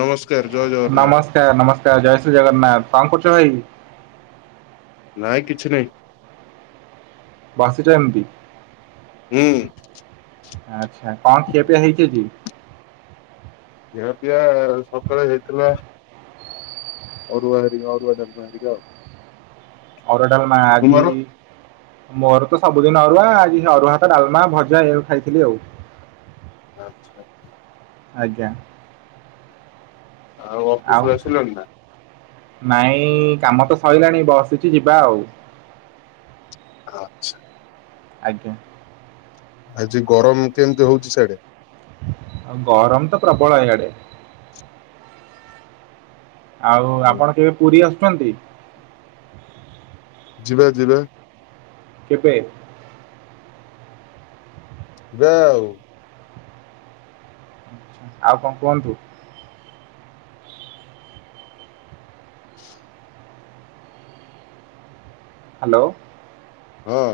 ନମସ୍କାର ଜୟ ଜଗନ୍ନାଥ। ସ୍କାର ନମସ୍କାର ଜୟ ଶ୍ରୀ ଜଗନ୍ନାଥ, କଣ କରୁଚନ୍ତି। ନାଇ କିଛି ନାଇଁ। ବସିଚନ୍ତି। ହୁଁ। ଆଚ୍ଛା କଣ ଖିଆପିଆ ହେଇଚି ଆଜି? ଖିଆ ପିଆ ସକାଳେ ହେଇଥିଲା। ଅରୁଆ ହେରି ଅରୁଆ ଡାଲମା ହେରିକା ଆଉ। ଅରୁଆ ଡାଲମା ଆଜି ତୁମର? ମୋର ତ ସବୁଦିନ ଅରୁଆ ଆଜି ଅରୁଆ ହାତ ଡାଲମା ଭଜା ଏଇଆ କୁ ଖାଇଥିଲି ଆଉ। ଆଚ୍ଛା। ଆଜ୍ଞା। ଆଉ ଅଫିସ୍ ରୁ ଆସିଲଣି ନା? ନାଇଁ କାମ ତ ସଇଲାଣି ବସିଚି ଯିବା ଆଉ। ଆଚ୍ଛା। ଆଜ୍ଞା। ଆଜି ଗରମ କେମିତି ହଉଚି ସିଆଡେ? ଆଉ ଗରମ ତ ପ୍ରବଳ ଏଇଆଡେ। ଆଉ ହୁଁ, ଆପଣ କେବେ ପୁରୀ ଆସୁଚନ୍ତି? ଯିବା ଯିବା। କେବେ? ଯିବା ଆଉ। ଆଚ୍ଛା। ଆଉ କଣ କୁହନ୍ତୁ? ହାଲୋ। ହଁ।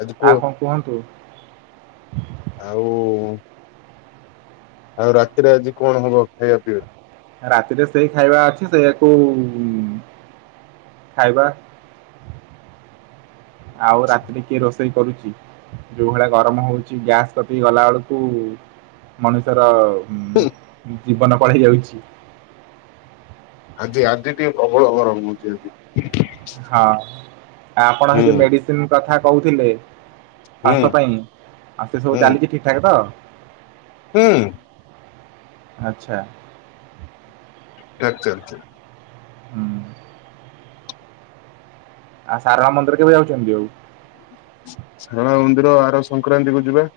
ଆଜି କୁହ ଆଉ କଣ କୁହନ୍ତୁ? ଆଉ ଉ ଆଉ ରାତିରେ ଆଜି କଣ ହବ ଖାଇବା ପିଇବା? ରାତିରେ ସେଇ ଖାଇବା ଅଛି ସେଇଆକୁ ଖାଇବା। ଆଉ ରାତିରେ କିଏ ରୋସ୍‌ ଷେଇ କରୁଚି ଯୋଉ ଭଳିଆ ଗରମ ହଉଚି ଗ୍ୟାସ୍ କତିକି ଗଲା ବେଳକୁ ମଣିଷର ହୁଁ। ଜୀବନ କଣ ହେଇ ଯାଉଚି। ଆଜି ଆଜି ଟିକେ ପ୍ରବଳ ଗରମ ହଉଚି ଆଜି। ହଁ ଆପଣ ହେ ହୁଁ ଯୋଉ ମେଡିସିନ କଥା କହୁଥିଲେ ହୁଁ ଖାସ ପାଇଁ ଆଉ ସେ ସବୁ ହୁଁ ଚାଲିଛି ଠିକ୍ ଠାକ୍ ତ? ହୁଁ। ଆଛା। ଆଛା ଆଛା। ହୁଁ। ଆଉ ସାରମା ମନ୍ଦିର କେବେ ଯାଉଚନ୍ତି ଆଉ? ସାରଳା ମନ୍ଦିର ଆର ସଂକ୍ରାନ୍ତି କୁ ଯିବା।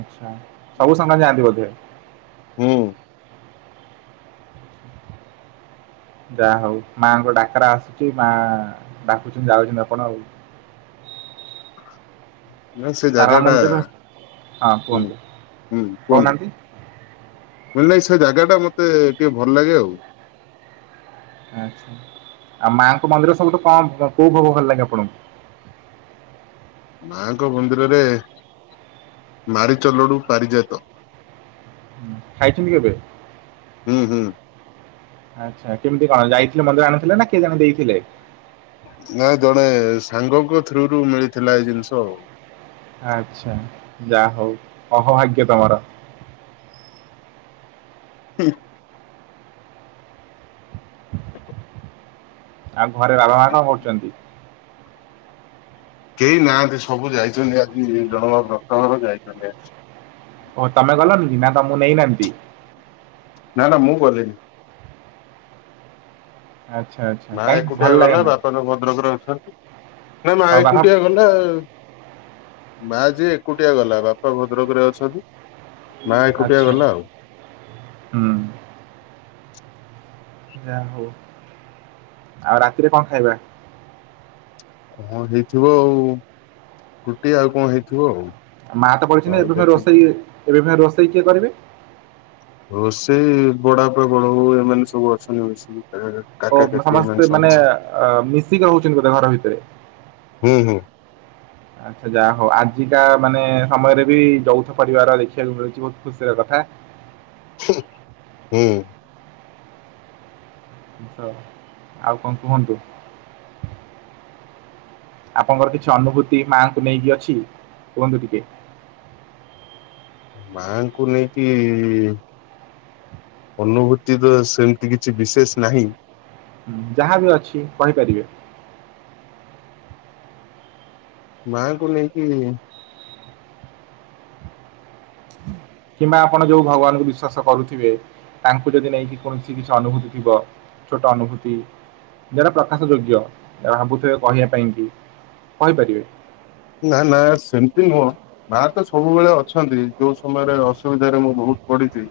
ଆଛା ସବୁ ସଂକ୍ରାନ୍ତି ଯାଆନ୍ତି ବୋଧେ। ହୁଁ। ଯାଆ ହଉ ମାଆଙ୍କ ଡାକେରା ଆସୁଚି ମା ଡାକୁଚନ୍ତି ଯାଉଚନ୍ତି ଆପଣ ଆଉ। ନା ସେ ସାରଳା ଜାଗା ଟା ମନ୍ଦିର ହଁ ହୁଁ କୁହନ୍ତୁ ହୁଁ କୁହନ୍ତୁ? କହୁନାହାନ୍ତି ମୁଅଇଲି ନାଇଁ ସେ ଜାଗା ଟା ମତେ ଟିକେ ଭଲ ଲାଗେ ଆଉ। ଆଛା ଆଉ ମାଆଙ୍କ ମନ୍ଦିର ସବୁଠୁ କଣ କୋଉ ଭୋଗ ଭଲ ଲାଗେ ଆପଣଙ୍କୁ? ମାଙ୍କ ମନ୍ଦିରରେ ମାରିଚଲଡୁ ପାରିଯାତ। ଖାଇଚନ୍ତି କେବେ? ହୁଁ ହୁଁ। ଆଛା କେମିତି କଣ ଯାଇଥିଲେ ମନ୍ଦିର ଆଣିଥିଲେ ନା କିଏ ଜଣେ ଦେଇଥିଲେ? ନାଇଁ ଜଣେ ସାଙ୍ଗଙ୍କ ଥ୍ରୁରୁ ମିଳିଥିଲା ଏଇ ଜିନିଷ ଆଉ। ଆଚ୍ଛା। ଯାହା ହଉ। ଅହଭାଗ୍ୟ ତମର। ହୁଁ। ଆଉ ଘରେ ବାବା ମା କଣ କରୁଚନ୍ତି? କେହି ନାହାନ୍ତି ସବୁ ଯାଇଚନ୍ତି ଆଜି ଜଣକ ବ୍ରତଘର ଯାଇଚନ୍ତି ଆଜି। କଣ ତମେ ଗଲନି କି ନା ତମକୁ ନେଇନାହାନ୍ତି? ନା ନା ମୁଁ ଗଲିନି। ଆଚ୍ଛା। ମା କାଇଁ ଏକୁଟିଆ ଭଲ ଗଲା ଲାଗେନା ବାପା ତ ଭଦ୍ରକରେ ଅଛନ୍ତି। ନା ମା ଆଉ ବାହା ଏକୁଟିଆ ଗଲା। ମା ଯିଏ ଏକୁଟିଆ ଗଲା। ବାପା ଭଦ୍ରକ ରେ ଅଛନ୍ତି। ମା ଏକୁଟିଆ ଆଚ୍ଛା ଗଲା ଆଉ ହୁଁ। ଯାହା ହଉ। ଆଉ ରାତିରେ କଣ ଖାଇବା? କଣ ହେଇଥିବ ଆଉ। ରୁଟି ଆଉ କଣ ହେଇଥିବ ଆଉ। ଆ ମା ତ ପଳେଛନ୍ତି ଆଉ ଏବେ ଦେଖି ରୋଷେଇ ଏବେ ପୁଣି ରୋଷେଇ କିଏ କରିବେ? ରୋଷେଇ ବଡବାପା ବଡ଼ବୋଉ ଏମାନେ ସବୁ ଅଛନ୍ତି ମିଶିକି। [unintelligible] ଓ ଏମାନେ ସମସ୍ତେ ସବୁ ମାନେ ମିଶିକି। ଅ ମିଶିକି ରହୁଛନ୍ତି ବୋଧେ ଘର ଭିତରେ? ହୁଁ ହୁଁ। ଆଚ୍ଛା ଯାହା ହଉ। ଆଜିକା ମାନେ ସମୟରେ ବି ଯୌଥ ପରିବାର ଦେଖିବାକୁ ମିଳୁଚି ବହୁତ ଖୁସିର କଥା। ହୁଁ। ଆଉ କଣ କୁହନ୍ତୁ? ଆପଣଙ୍କର କିଛି ଅନୁଭୂତି ମାଙ୍କୁ ନେଇକି ଅଛି? କୁହନ୍ତୁ ଟିକେ। ମାଙ୍କୁ ନେଇକି ଅନୁଭୂତି ତ ସେମିତି କିଛି ବିଶେଷ ନାହିଁ। ଯାହା ବି ଅଛି କହିପାରିବେ। ମା ଙ୍କୁ ନେଇକି କିମ୍ବା ଆପଣ ଯୋଉ ଭଗବାନଙ୍କୁ ବିଶ୍ଵାସ କରୁଥିବେ, ତାଙ୍କୁ ଯଦି ନେଇକି କୌଣସି କିଛି ଅନୁଭୂତି ଥିବ ଛୋଟ ଅନୁଭୂତି ଯଉଟା ପ୍ରକାଶ ଯୋଗ୍ୟ। ଭାବୁଥିବେ, କହିବା ପାଇଁ କି କହିପାରିବେ। ନା ନା ସେମତି ନୁହଁ। ମା ତ ସବୁବେଳେ ଅଛନ୍ତି। ଯୋଉ ସମୟରେ ଅସୁବିଧାରେ ମୁଁ ବହୁତ୍ ପଡିଚି।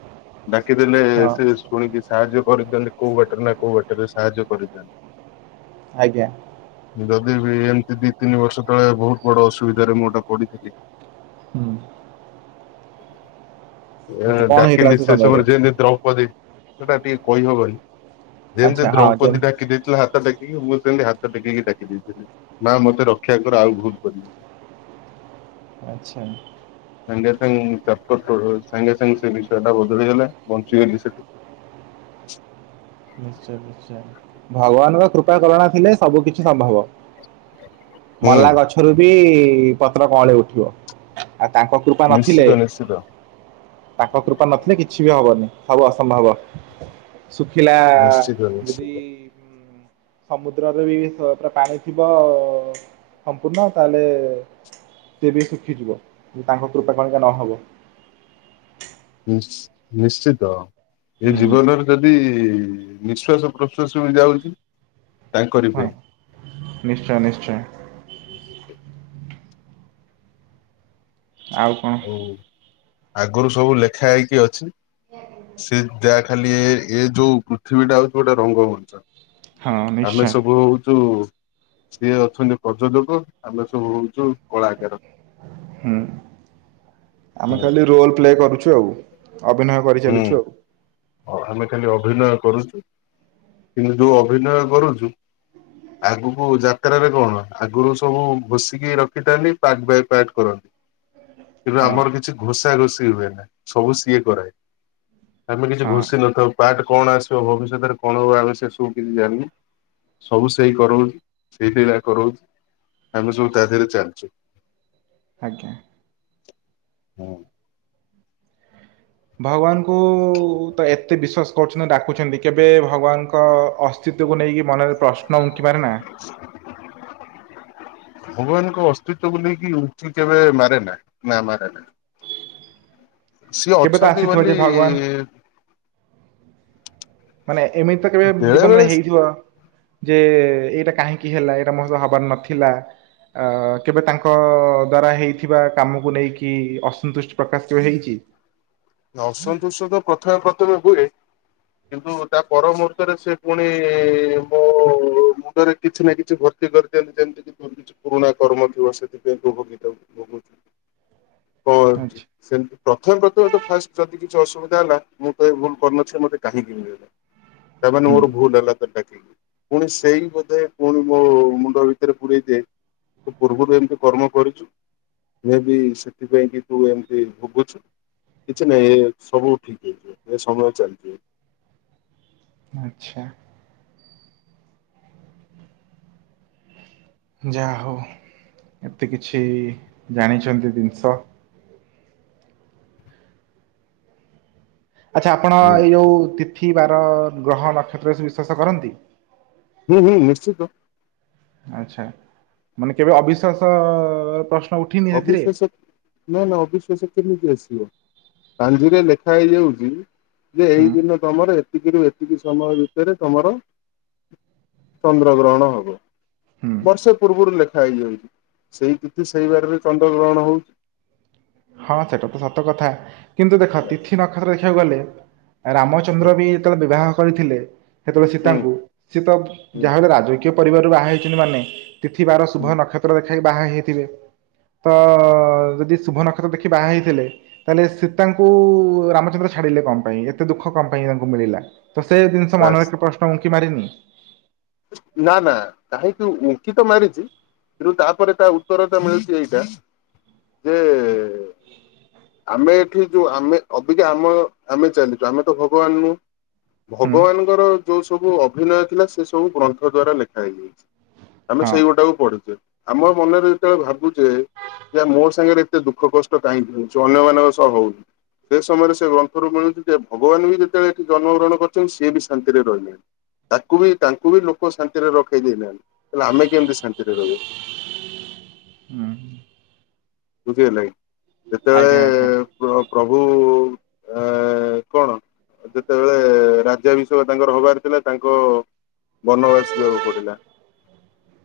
ଡାକିଦେଲେ, ହଁ ସେ ଶୁଣିକି ସାହାଯ୍ୟ କରିଦିଅନ୍ତି, କୋଉ ବାଟରେ ନା କୋଉ ବାଟରେ ସାହାଯ୍ୟ କରି ଦିଅନ୍ତି। ଆଜ୍ଞା। ଯଦି ବି ଏମତି ଦି ତିନି ବର୍ଷ ତଳେ ବହୁତ୍ ବଡ ଅସୁବିଧାରେ ମୁଁ ଗୋଟେ ପଡିଥିଲି ହୁଁ ଏ ଆଚ୍ଛା କଣ ହେଇଥିଲା ଡାକିଲି ସେ ସମୟରେ ଯେମତି ଦ୍ରୌପଦୀ, ସେଟା ଟିକେ କହି ହବନି। ଯେମିତି, ଆଚ୍ଛା ହଁ ଦ୍ରୌପଦୀ ଯେମ- ଡାକି ଦେଇଥିଲେ ହାତ ଟେ କିକି ମୁଁ ସେମିତି, ହାତ ଟେକି କି ଡାକି ଦେଇଥିଲି। ମା ମତେ ରକ୍ଷା କର, ଆଉ ଭୁଲ୍ କରିବିନି। ଆଚ୍ଛା। ସାଙ୍ଗେ ସାଙ୍ଗେ [unintelligible] ସାଙ୍ଗେ ସାଙ୍ଗେ, ସେ ବିଷୟ ଟା ବଦଳିଗଲା ବଞ୍ଚିଗଲି ସେଠୁ। ନିଶ୍ଚୟ, ନିଶ୍ଚୟ। ଭଗବାନଙ୍କ କୃପା କରୁଣା ଥିଲେ ସବୁ କିଛି ସମ୍ଭବ। ହୁଁ ମଲା ଗଛରୁ ବି ପତ୍ର କଅଁଳି ଉଠିବ। ଆଉ ତାଙ୍କ କୃ ପା ନିଶ୍ଚିତ ନଥିଲେ, ନିଶ୍ଚିତ ତାଙ୍କ କୃପା ନଥିଲେ କିଛି ବି ହବନି। ସବୁ ଅସମ୍ଭବ। ଥିଲା ନିଶ୍ଚିତ ନିଶ୍ଚିତ ଯଦି ସମୁଦ୍ରରେ ବି ସ ପୁରା ପାଣି ଥିବ ସମ୍ପୂର୍ଣ୍ଣ ତାହେଲେ ସେ ବି ଶୁଖିଯିବ। ତାଙ୍କ କୃପା [unintelligible] ନହବ। ନିଶ୍ ନିଶ୍ଚିତ। ଏ ହୁଁ ଜୀବନରେ ଯଦି ନିଶ୍ଵାସ, ପ୍ରଶ୍ଵାସ ବି ଯାଉଚି ହଁ। ନିଶ୍ଚୟ, ନିଶ୍ଚୟ। ହ [inaudible] ଆଉ କଣ? ହଉ। ଆଗରୁ ସବୁ ଲେଖା ହେଇକି ଅଛି। ସେ [unintelligible] ଖାଲି ଏ, ଏ ଯୋଉ ପୃଥିବୀଟା ହଉଛି ଗୋଟେ ରଙ୍ଗ ମଞ୍ଚ। ହଁ ଆମେ ନିଶ୍ଚୟ ସବୁ ହଉଚୁ ସିଏ ଅଛନ୍ତି ପ୍ରଯୋଜକ ଆମେ ସବୁ ହଉଚୁ। ହୁଁ। ଆମେ ହୁଁ ଖାଲି ରୋଲ ପ୍ଲେ କରୁଚୁ ଆଉ। ଅଭିନୟ କରିଚାଲିଚୁ ଆଉ। ହ ଆମେ ଖାଲି ଅଭିନୟ କରୁଚୁ କିନ୍ତୁ ଯୋଉ ଅଭିନୟ କରୁଚୁ। ଆଗକୁ ଯାତ୍ରାରେ କଣ, ଆଗରୁ ସବୁ ଘୋଷିକି ରଖିଥାନ୍ତି ପାର୍ଟ ବାଇ ପାର୍ଟ କରନ୍ତି। ହଁ [inaudible] କିନ୍ତୁ ଆମର କିଛି ଘୋଷା ଘୋଷି ହୁଏ ନା ସବୁ ସିଏ କରାଏ ଆମେ କିଛି ହଁ ଘୋଷି ନଥାଉ। ପାର୍ଟ କଣ ଆସିବ ଭବିଷ୍ୟତରେ କଣ ହବ ଆମେ ସେ ସବୁ କିଛି ଜାଣିନେ। ସବୁ ସେଇ କରଉଚି ସେଇ ଳିଲା କରଉଚି। ଆମେ ସବୁ ତା ଦେହରେ ଚାଲିଚୁ। ଆଜ୍ଞା। ହଁ। ଭଗବାନଙ୍କୁ ତ ଏତେ ବିଶ୍ୱାସ କରୁଛନ୍ତି ଡାକୁଛନ୍ତି କେବେ ଭଗବାନଙ୍କ ଅ ଅସ୍ତିତ୍ବ କୁ ନେଇକି ମନରେ ପ୍ରଶ୍ନ ଉଙ୍କି ମାରେ ନା। ଭଗବାନଙ୍କ ଅସ୍ତିତ୍ଵ କୁ ନେଇ କି ଉଙ୍କି କେବେ ମାରେ ନା, ନା ମାରେ ନା। ସିଏ କେବେ ତ ଅଛନ୍ତି ଆସିଥିବ ବୋଲି ଯେ ଭଗବାନ। ମାନେ ଏମିତି ତ କେବେ ବେଳେ ଜୀବନରେ ବେଳେ ହେଇଥିବ। ଯେ, ଏଇଟା କାହିଁକି ହେଲା ଏଇଟା ମୋ ସହ ହବାର ନଥିଲା। କେବେ ତାଙ୍କ ଦ୍ଵାରା ହେଇଥିବା କାମକୁ ନେଇକି ଅସନ୍ତୁଷ୍ଟି ପ୍ରକାଶ କେବେ ହେଇଚି। ଆସନ୍ତୁଷ୍ଟତ ପ୍ରଥମେ, ପ୍ରଥମେ ହୁଏ। କିନ୍ତୁ ତା ପରମୂହୁର୍ତ୍ତରେ ସେ ପୁଣି ମୋ ମୁଣ୍ଡରେ କିଛି ନା କିଛି ଭ ଭର୍ତ୍ତି କରିଦିଅନ୍ତି ଯେମିତିକି କିଛି ପୁରୁଣା କର୍ମ ଥିବ ସେଥିପାଇଁ ଉପଭୁଗ [inaudible] କଣ ଆଚ୍ଛା। ସେମିତି ପ୍ରଥମେ ପ୍ରଥମେ ତ। ଫାଷ୍ଟ ଯଦି କିଛି ଅସୁବିଧା ହେଲା ମୁଁ ତ ଏ ଭୁଲ କରିନଥିଲ ମୋତେ କାହିକି ଦେଲେ। ତାମାନେ ହୁଁ ମର ଭୁଲ ହେଲା। ପୁଣି ସେଇ ବୋଧେ ପୁଣି ମୋ ମୁଣ୍ଡ ଭିତରେ ପୁରେଇ ଦିଏ। ତୁ ପୂର୍ବରୁ ଏମତି କର୍ମ କରିଛୁ ମେ ବି ସେଥିପାଇଁ କି ତୁ ଏମିତି ଭୋଗୁଛୁ। କିଛି ନାଇଁ ଏ ସବୁ ଠିକ ହେଇଛିିବ ଏ ସମୟ ଚାଲିଯିବ। ଆଛା। ଯାହା ହଉ ଏତେ କିଛି ଜାଣିଛନ୍ତି ଜିନିଷ। ଆଚ୍ଛା ଆପଣ ହୁଁ ଏଇ ଯେଉଁ ତିଥି ବାର ଗ୍ରହ ନକ୍ଷତ୍ର ଏ ସବୁ ବିଶ୍ୱାସ କରନ୍ତି। ହୁଁ ହୁଁ ନିଶ୍ଚିତ। ଆଛା ମାନେ କେବେ ଅବିଶ୍ୱାସ ପ୍ରଶ୍- ଅବିଶ୍ୱାସ ନା ନା ଅବିଶ୍ୱାସ କେମିତି ଆସିବ। ପାଞ୍ଜିରେ ଲେଖା ହେଇଯାଉଛି। ଯେ ଏଇ ହୁଁ ଦିନ ତମର ଏତିକି ରୁ ଏତିକି ସମୟ ଭିତରେ ତମର। ଚନ୍ଦ୍ର ଗ୍ରହଣ ହବ। ହୁଁ ବର୍ଷେ ପୂର୍ବରୁ ଲେଖା ହେଇଯାଉଛି ସେଇ ତିଥି ସେଇ ବାରରେ ଚନ୍ଦ୍ର ଗ୍ରହଣ ହଉଛି। ହଁ ସେଟା ତ ସତ କଥା କିନ୍ତୁ ଦେଖ ବାସ୍। ତିଥି ନକ୍ଷତ୍ର ଦେଖିବାକୁ ଗଲେ। ହୁଁ ରାମଚନ୍ଦ୍ର ବି ଯେତେବେଳେ ବିବାହ କରିଥିଲେ ସେତେବେଳେ ହୁଁ ସୀତାଙ୍କୁ ସେ ତ ହୁଁ ଯାହାହେଲେ ରାଜ ପରିବାରରୁ ବାହା ହେଇଛନ୍ତି ମାନେ ତିଥିିବାର ହୁଁ ଶୁଭ ନକ୍ଷ ନତ୍ର ଦେଖାଇ ବାହା ହେଇଥିବେ ତ ଯଦି ଶୁଭ ନକ୍ଷତ୍ର ଦେଖି ବାହା ହେଇଥିଲେ। ତାହେଲେ ସୀତାଙ୍କୁ ରାମଚନ୍ଦ୍ର ଛାଡିଲେ କଣ ପାଇଁ ଏତେ ଦୁଃଖ କଣ ପାଇଁ ତାଙ୍କୁ ମିଳିଲା। ତ ସେ ଜିନିଷ ବାସ୍ ମନରେ ଏକ ପ୍ରଶ୍ନ ଉଙ୍କି ମାରିନି। ନା ନା କାହିଁକି ଉଙ୍କି ତ ମାରିଛି। କିନ୍ତୁ ତାପରେ ତା ଉତ୍ତର ତା ମିଳୁଛି ଏଇଟା ଯେ। ଆମେ ଏଠି ଯୋଉ ଆମେ ଅବିକା ଆମ ଆମେ ଚାଲିଛୁ ଆମେ ତ ଭଗବାନ ନୁ ହୁଁ ଭଗବାନଙ୍କର ଯୋଉ ସବୁ ଅଭିନୟ ଥିଲା ସେ ସବୁ ଗ୍ରନ୍ଥ ଦ୍ଵାରା ଲେଖା ହେଇଯାଇଛି। ଆମେ ହଁ ସେଇ ଗୋଟାକୁ ପଢୁଛେ ଆମ ମନରେ ଯେତେବେଳେ ଭାବୁଛେ। ଯେ ମୋ ସାଙ୍ଗରେ ଏତେ ଦୁଃଖ କଷ୍ଟ କାହିଁକି ହଉଛି ଅନ୍ୟମାନଙ୍କ ସହ ହଉନି। ସେ ସମୟରେ ସେ ଗ୍ରନ୍ଥରୁ ମିଳୁଛି ଯେ ଭଗବାନ ବି ଯେତେବେଳେ ଏଠି ଜନ୍ମଗ୍ରହଣ କରିଛନ୍ତି ସିଏ ବି ଶାନ୍ତିରେ ରହିନାହାନ୍ତି। ତାକୁ ବି ତାଙ୍କୁ ବି ଲୋକ ଶାନ୍ତିରେ ରଖେଇ ଦେଇନାହାନ୍ତି ତାଲେ ଆମେ କେମିତି ଶାନ୍ତିରେ ରହିବା। ହୁଁ। ବୁଝି ହେଲାକି ଯେତେବେଳେ ଆଜ୍ଞା ଆଜ୍ଞା ପ ପ୍ରଭୁ ଆ କଣ ଯେତେବେ ତେବେଳେ ରାଜ୍ୟାଭିଷେକ ତାଙ୍କର ହବାର ଥିଲା ତାଙ୍କ ବନବାସ ଯିବାକୁ ପଡିଲା।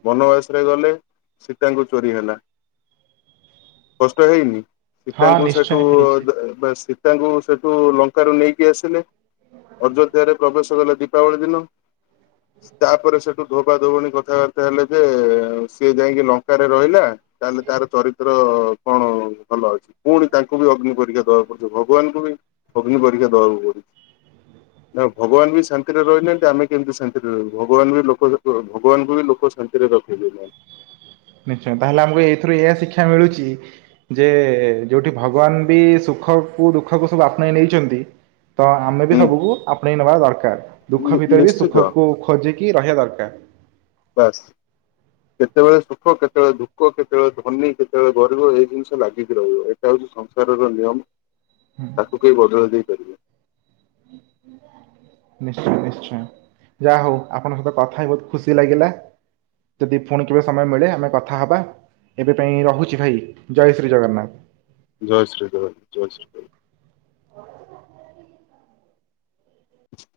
ବନବାସ ରେ ଗଲେ ସୀତାଙ୍କୁ ଚୋରି ହେଲା। କଷ୍ଟ ହେଇନି ହଁ ସୀତାଙ୍କୁ ନିଶ୍ଚୟ ସେଠୁ ଅ ହେଇଛି ଦେ ବା ସୀତାଙ୍କୁ ସେଠୁ ଲଙ୍କାରୁୁ ନେଇକି ଆସିଲେ। ଅଯୋଧ୍ୟାରେ ପ୍ରବେଶ କଲେ ଦୀପାବଳି ଦିନ। ହଁ ତାପରେ ସେଠୁ ଧୋବା ଧୋବଣୀ କଥାବାର୍ତ୍ତା ହେଲେ ଯେ ସିଏ ଯାଇକି ଲଙ୍କାରେ ରହିଲା ତାହେଲେ ତାର ଚରିତ୍ର କଣ ଭ ଭଲ ଅଛି ପୁଣି ତାଙ୍କୁ ବି ଅଗ୍ନି ପରୀକ୍ଷା ଦବାକୁ ପଡୁଛି ଭଗବାନଙ୍କୁ ବି ଅଗ୍ନି ପରୀକ୍ଷା ଦେବାକୁ ପଡୁଛି। ହୁଁ ନା ଭଗବାନ ବି ଶାନ୍ତିରେ ରହିନାହାନ୍ତି ଆମେ କେମିତି ଶାନ୍ତିରେ ରହିବୁ ଭଗବାନ ବି ଲୋକ ଯେ କ ଭଗବାନଙ୍କୁ ବି ଲୋକ ଶାନ୍ ରେ ରଖେଇ ଦେଉନାହାନ୍ତି। ନିଶ୍ଚୟ ତାହେଲେ ଆମକୁ ଏଇଥିରୁ ଏୟା ଶିକ୍ଷା ମିଳୁଛି ଯେ ଯୋଉଠି ଭଗବାନ ବି ସୁଖକୁ ଦୁଃଖକୁ ସବୁ ଆପଣେଇ ନେଇଛନ୍ତି। ତ ଆମେ ବି ସବୁକୁ ଆପଣେଇ ନବା ଦରକାର ଦୁଃଖ ହୁଁ ଭିତରେ ବି ନିଶ୍ଚିତ ସୁଖକୁ ଖୋଜିକି ରହିବା ଦରକାର। ବାସ୍। କେତେବେଳେ ସୁଖ କେତେବେଳେ ଦୁଃଖ କେତେବେଳେ ଧନୀ କେତେବେଳେ ଗରିବ ଏଇ ଜିନିଷ ଲାଗିକି ରହିବ ଏ ଟା ହଉଛି ସଂସାରର ନିୟମ ତାକୁ କେହି ବଦଳାଇ ଦେଇପାରିବେନି। [inaudible] ନିଶ୍ଚୟ ନିଶ୍ଚୟ ଯାହା ହଉ ଆପଣଙ୍କ ସହିତ କଥା ହେଇ ବହୁତ ଖୁସି ଲାଗିଲା। ଯଦି ଫୁଣି କେବେ ସମୟ ମିଳେ ଆମେ କଥାହବା। ଏବେ ପାଇଁ ରହୁଛି ଭାଇ ଜୟ ଶ୍ରୀ ଜଗନ୍ନାଥ। ଜୟ ଶ୍ରୀ ଜଗ ଜୟ ଶ୍ରୀ ଜଗ [inaudible]